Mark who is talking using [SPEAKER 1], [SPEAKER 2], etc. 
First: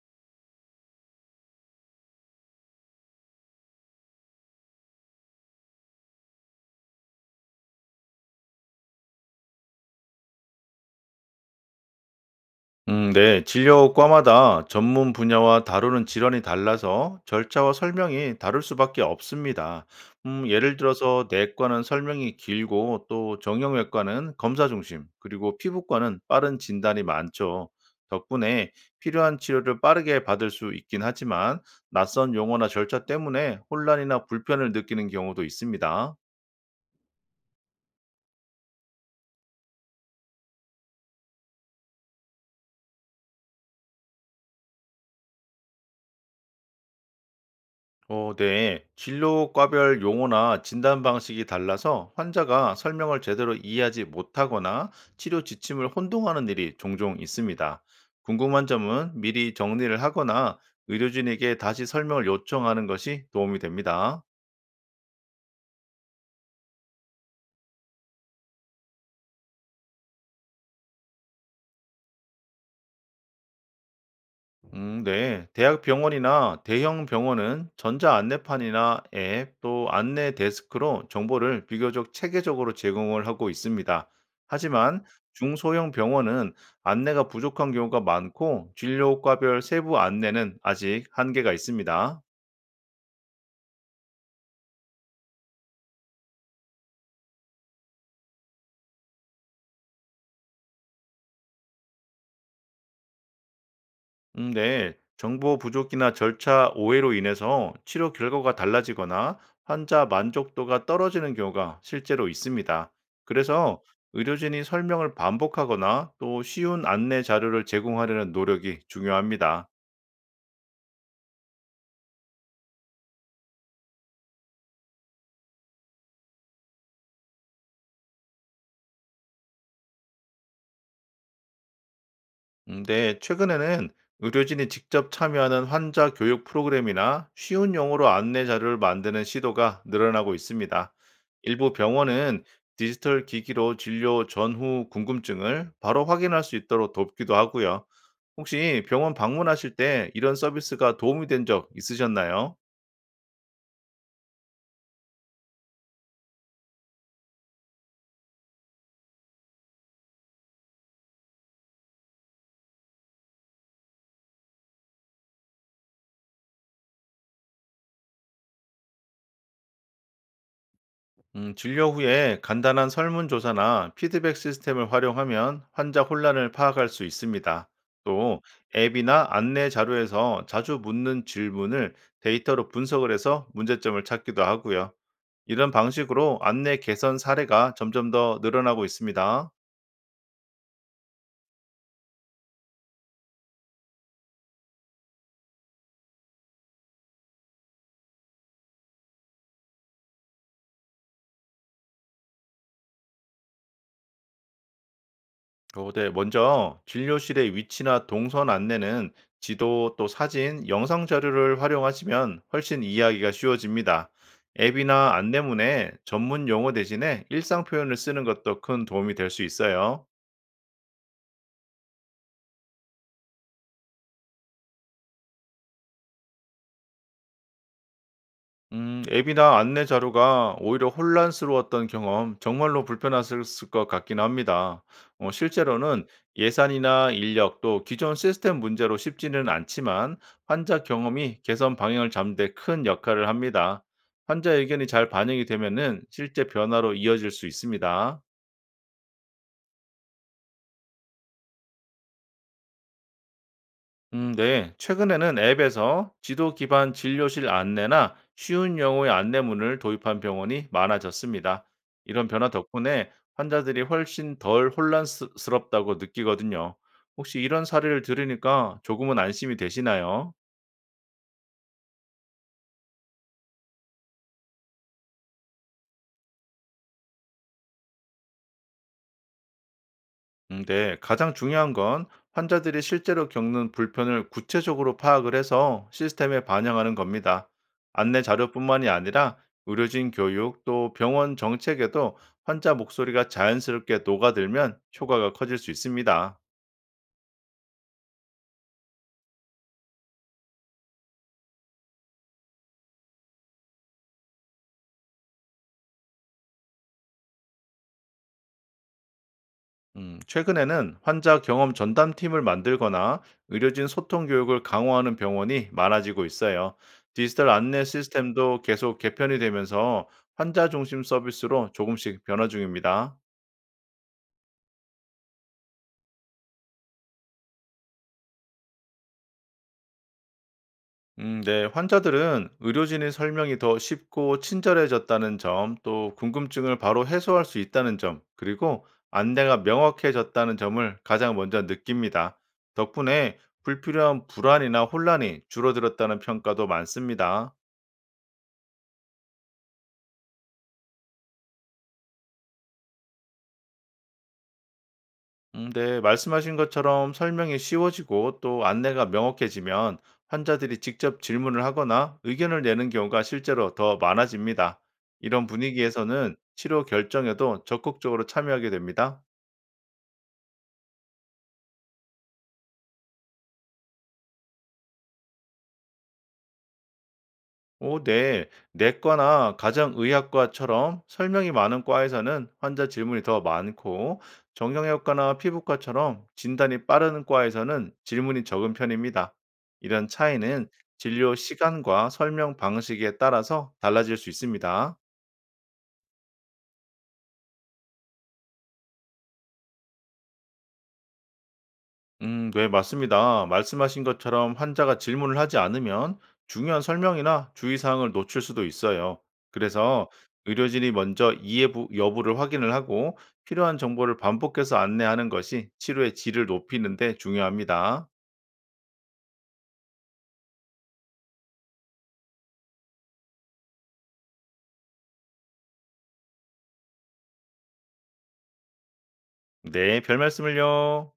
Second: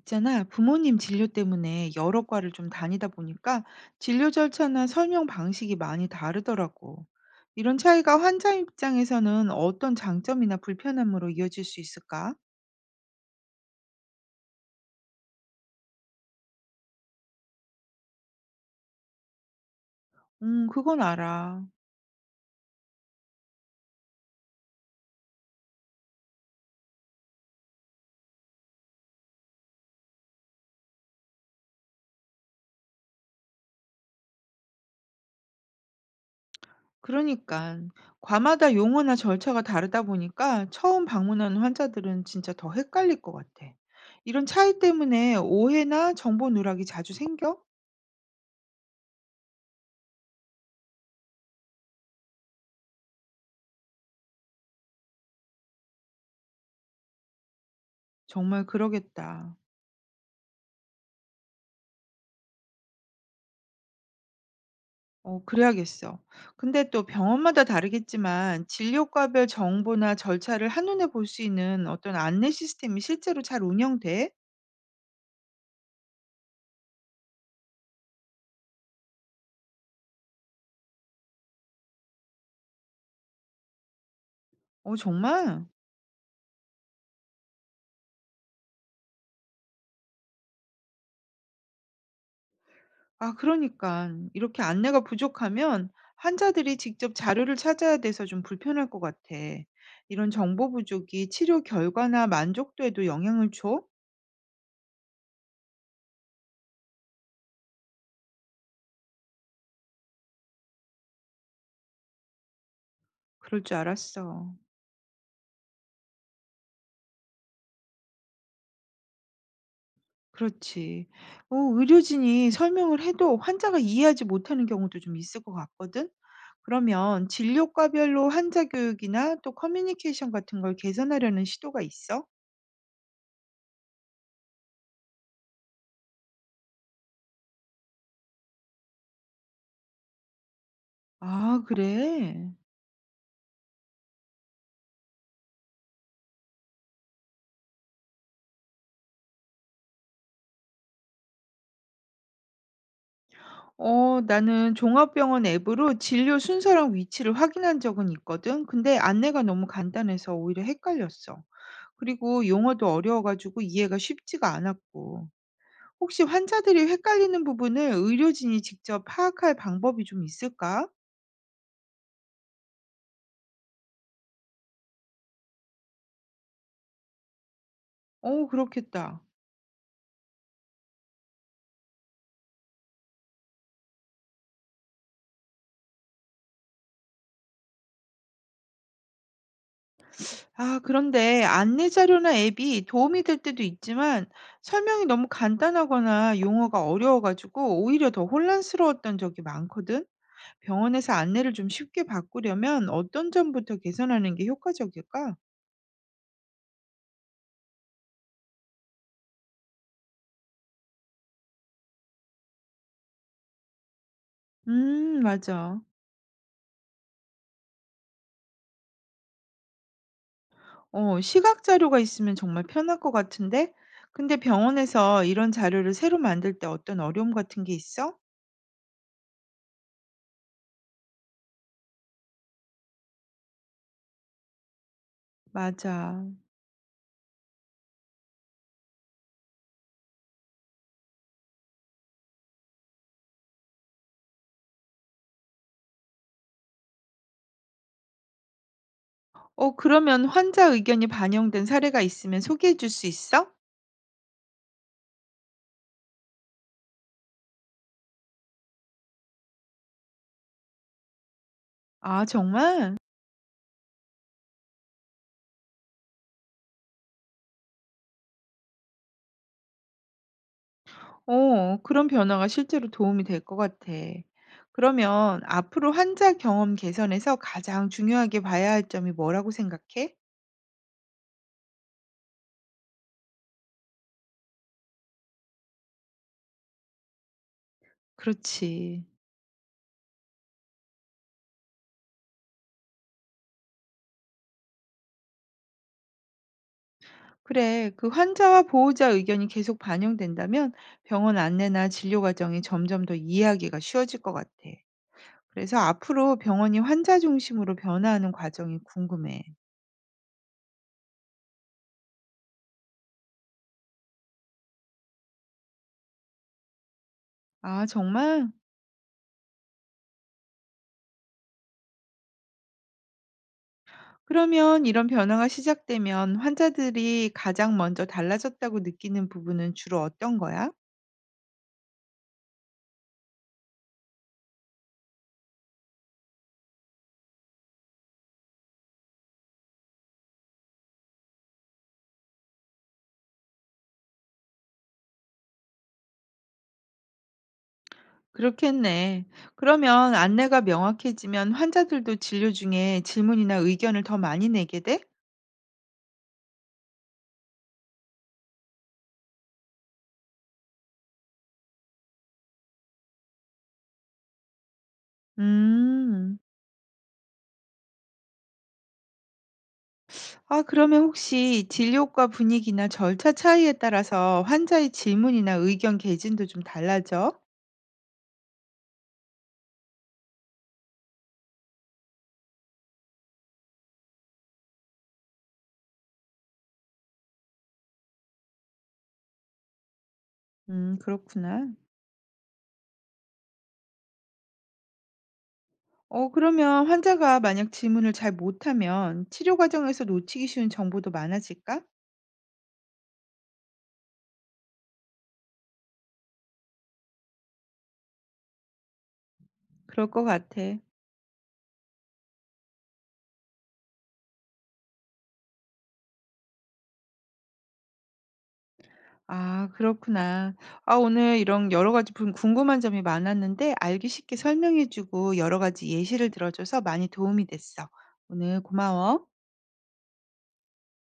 [SPEAKER 1] 있잖아, 부모님 진료 때문에 여러 과를 좀 다니다 보니까 진료 절차나 설명 방식이 많이 다르더라고. 이런 차이가 환자 입장에서는 어떤 장점이나 불편함으로 이어질 수 있을까?
[SPEAKER 2] 네. 진료과마다 전문 분야와 다루는 질환이 달라서 절차와 설명이 다를 수밖에 없습니다. 예를
[SPEAKER 1] 그건
[SPEAKER 2] 들어서
[SPEAKER 1] 알아.
[SPEAKER 2] 내과는 설명이 길고 또 정형외과는 검사 중심, 그리고 피부과는 빠른 진단이 많죠. 덕분에 필요한 치료를 빠르게 받을 수 있긴 하지만 낯선 용어나 절차 때문에 혼란이나 불편을 느끼는 경우도 있습니다.
[SPEAKER 1] 그러니까, 과마다 용어나 절차가 다르다 보니까 처음 방문하는 환자들은 진짜 더 헷갈릴 것 같아. 이런 차이 때문에 오해나 정보 누락이 자주 생겨?
[SPEAKER 2] 어, 네. 진료과별 용어나 진단 방식이 달라서 환자가 설명을 제대로 이해하지 못하거나 치료 지침을 혼동하는 일이 종종 있습니다.
[SPEAKER 1] 정말
[SPEAKER 2] 궁금한 점은 미리
[SPEAKER 1] 그러겠다.
[SPEAKER 2] 정리를 하거나 의료진에게 다시 설명을 요청하는 것이 도움이 됩니다.
[SPEAKER 1] 어 그래야겠어. 근데 또 병원마다 다르겠지만 진료과별 정보나 절차를 한눈에 볼 수 있는 어떤 안내 시스템이 실제로 잘 운영돼?
[SPEAKER 2] 네. 대학 병원이나 대형 병원은 전자 안내판이나 앱, 또 안내 데스크로 정보를 비교적 체계적으로 제공을 하고 있습니다.
[SPEAKER 1] 어
[SPEAKER 2] 하지만
[SPEAKER 1] 정말?
[SPEAKER 2] 중소형 병원은 안내가 부족한 경우가 많고 진료과별 세부 안내는 아직 한계가 있습니다.
[SPEAKER 1] 아 그러니까 이렇게 안내가 부족하면 환자들이 직접 자료를 찾아야 돼서 좀 불편할 것 같아. 이런 정보 부족이 치료 결과나 만족도에도 영향을 줘?
[SPEAKER 2] 네. 정보 부족이나 절차 오해로 인해서 치료 결과가 달라지거나 환자 만족도가 떨어지는 경우가 실제로 있습니다.
[SPEAKER 1] 그럴 줄
[SPEAKER 2] 그래서
[SPEAKER 1] 알았어.
[SPEAKER 2] 의료진이 설명을 반복하거나 또 쉬운 안내 자료를 제공하려는 노력이 중요합니다.
[SPEAKER 1] 그렇지. 어 의료진이 설명을 해도 환자가 이해하지 못하는 경우도 좀 있을 것 같거든. 그러면 진료과별로 환자 교육이나 또 커뮤니케이션 같은 걸 개선하려는 시도가 있어?
[SPEAKER 2] 네, 최근에는 의료진이 직접 참여하는 환자 교육 프로그램이나 쉬운 용어로 안내 자료를 만드는 시도가 늘어나고 있습니다.
[SPEAKER 1] 아,
[SPEAKER 2] 일부 병원은
[SPEAKER 1] 그래.
[SPEAKER 2] 디지털 기기로 진료 전후 궁금증을 바로 확인할 수 있도록 돕기도 하고요. 혹시 병원 방문하실 때 이런 서비스가 도움이 된 적 있으셨나요?
[SPEAKER 1] 어, 나는 종합병원 앱으로 진료 순서랑 위치를 확인한 적은 있거든. 근데 안내가 너무 간단해서 오히려 헷갈렸어. 그리고 용어도 어려워가지고 이해가 쉽지가 않았고. 혹시 환자들이 헷갈리는 부분을 의료진이 직접 파악할 방법이 좀 있을까?
[SPEAKER 2] 진료 후에 간단한 설문조사나 피드백 시스템을 활용하면 환자 혼란을 파악할 수 있습니다. 또
[SPEAKER 1] 어, 그렇겠다.
[SPEAKER 2] 앱이나 안내 자료에서 자주 묻는 질문을 데이터로 분석을 해서 문제점을 찾기도 하고요. 이런 방식으로 안내 개선 사례가 점점 더 늘어나고 있습니다.
[SPEAKER 1] 아, 그런데 안내 자료나 앱이 도움이 될 때도 있지만 설명이 너무 간단하거나 용어가 어려워가지고 오히려 더 혼란스러웠던 적이 많거든. 병원에서 안내를 좀 쉽게 바꾸려면 어떤 점부터 개선하는 게 효과적일까?
[SPEAKER 2] 어, 네. 먼저 진료실의 위치나 동선 안내는 지도 또 사진, 영상 자료를 활용하시면 훨씬 이해하기가 쉬워집니다. 앱이나
[SPEAKER 1] 맞아.
[SPEAKER 2] 안내문에 전문 용어 대신에 일상 표현을 쓰는 것도 큰 도움이 될 수 있어요.
[SPEAKER 1] 어, 시각 자료가 있으면 정말 편할 것 같은데? 근데 병원에서 이런 자료를 새로 만들 때 어떤 어려움 같은 게 있어?
[SPEAKER 2] 앱이나 안내 자료가 오히려 혼란스러웠던 경험, 정말로 불편하셨을 것 같긴 합니다. 실제로는
[SPEAKER 1] 맞아.
[SPEAKER 2] 예산이나 인력 또 기존 시스템 문제로 쉽지는 않지만 환자 경험이 개선 방향을 잡는 데 큰 역할을 합니다. 환자 의견이 잘 반영이 되면은 실제 변화로 이어질 수 있습니다.
[SPEAKER 1] 어, 그러면 환자 의견이 반영된 사례가 있으면 소개해 줄 수 있어?
[SPEAKER 2] 네. 최근에는 앱에서 지도 기반 진료실 안내나 쉬운 영어의 안내문을 도입한 병원이 많아졌습니다.
[SPEAKER 1] 아,
[SPEAKER 2] 이런 변화
[SPEAKER 1] 정말?
[SPEAKER 2] 덕분에 환자들이 훨씬 덜 혼란스럽다고 느끼거든요. 혹시 이런 사례를 들으니까 조금은 안심이 되시나요?
[SPEAKER 1] 어, 그런 변화가 실제로 도움이 될 것 같아. 그러면 앞으로 환자 경험 개선에서 가장 중요하게 봐야 할 점이 뭐라고 생각해?
[SPEAKER 2] 네, 가장 중요한 건 환자들이 실제로 겪는 불편을 구체적으로 파악을 해서 시스템에 반영하는 겁니다. 안내 자료뿐만이
[SPEAKER 1] 그렇지.
[SPEAKER 2] 아니라 의료진 교육 또 병원 정책에도 환자 목소리가 자연스럽게 녹아들면 효과가 커질 수 있습니다.
[SPEAKER 1] 그래, 그 환자와 보호자 의견이 계속 반영된다면 병원 안내나 진료 과정이 점점 더 이해하기가 쉬워질 것 같아. 그래서 앞으로 병원이 환자 중심으로 변화하는 과정이 궁금해.
[SPEAKER 2] 최근에는 환자 경험 전담팀을 만들거나 의료진 소통 교육을 강화하는 병원이 많아지고 있어요. 디지털 안내
[SPEAKER 1] 아, 정말?
[SPEAKER 2] 시스템도 계속 개편이 되면서 환자 중심 서비스로 조금씩 변화 중입니다.
[SPEAKER 1] 그러면 이런 변화가 시작되면 환자들이 가장 먼저 달라졌다고 느끼는 부분은 주로 어떤 거야?
[SPEAKER 2] 네. 환자들은 의료진의 설명이 더 쉽고 친절해졌다는 점, 또 궁금증을 바로 해소할 수 있다는 점, 그리고 안내가 명확해졌다는 점을 가장 먼저 느낍니다. 덕분에 불필요한 불안이나 혼란이 줄어들었다는 평가도 많습니다.
[SPEAKER 1] 그렇겠네. 그러면 안내가 명확해지면 환자들도 진료 중에 질문이나 의견을 더 많이 내게 돼?
[SPEAKER 2] 네, 말씀하신 것처럼 설명이 쉬워지고 또 안내가 명확해지면 환자들이 직접 질문을 하거나 의견을 내는 경우가 실제로 더 많아집니다. 이런 분위기에서는
[SPEAKER 1] 음.
[SPEAKER 2] 치료 결정에도 적극적으로 참여하게 됩니다.
[SPEAKER 1] 아, 그러면 혹시 진료과 분위기나 절차 차이에 따라서 환자의 질문이나 의견 개진도 좀 달라져?
[SPEAKER 2] 오, 네. 내과나 가정의학과처럼 설명이 많은 과에서는 환자 질문이 더 많고, 정형외과나 피부과처럼 진단이 빠른 과에서는 질문이 적은 편입니다. 이런 차이는 진료
[SPEAKER 1] 그렇구나.
[SPEAKER 2] 시간과 설명 방식에 따라서 달라질 수 있습니다.
[SPEAKER 1] 어, 그러면 환자가 만약 질문을 잘 못하면 치료 과정에서 놓치기 쉬운 정보도 많아질까?
[SPEAKER 2] 네, 맞습니다. 말씀하신 것처럼 환자가 질문을 하지 않으면 중요한 설명이나 주의사항을 놓칠 수도 있어요.
[SPEAKER 1] 그럴
[SPEAKER 2] 그래서
[SPEAKER 1] 것 같아.
[SPEAKER 2] 의료진이 먼저 이해 여부를 확인을 하고 필요한 정보를 반복해서 안내하는 것이 치료의 질을 높이는 데 중요합니다.
[SPEAKER 1] 아 그렇구나. 아 오늘 이런 여러 가지 분 궁금한 점이 많았는데 알기 쉽게 설명해 주고 여러 가지 예시를 들어 줘서 많이 도움이 됐어. 오늘 고마워.
[SPEAKER 2] 네, 별 말씀을요.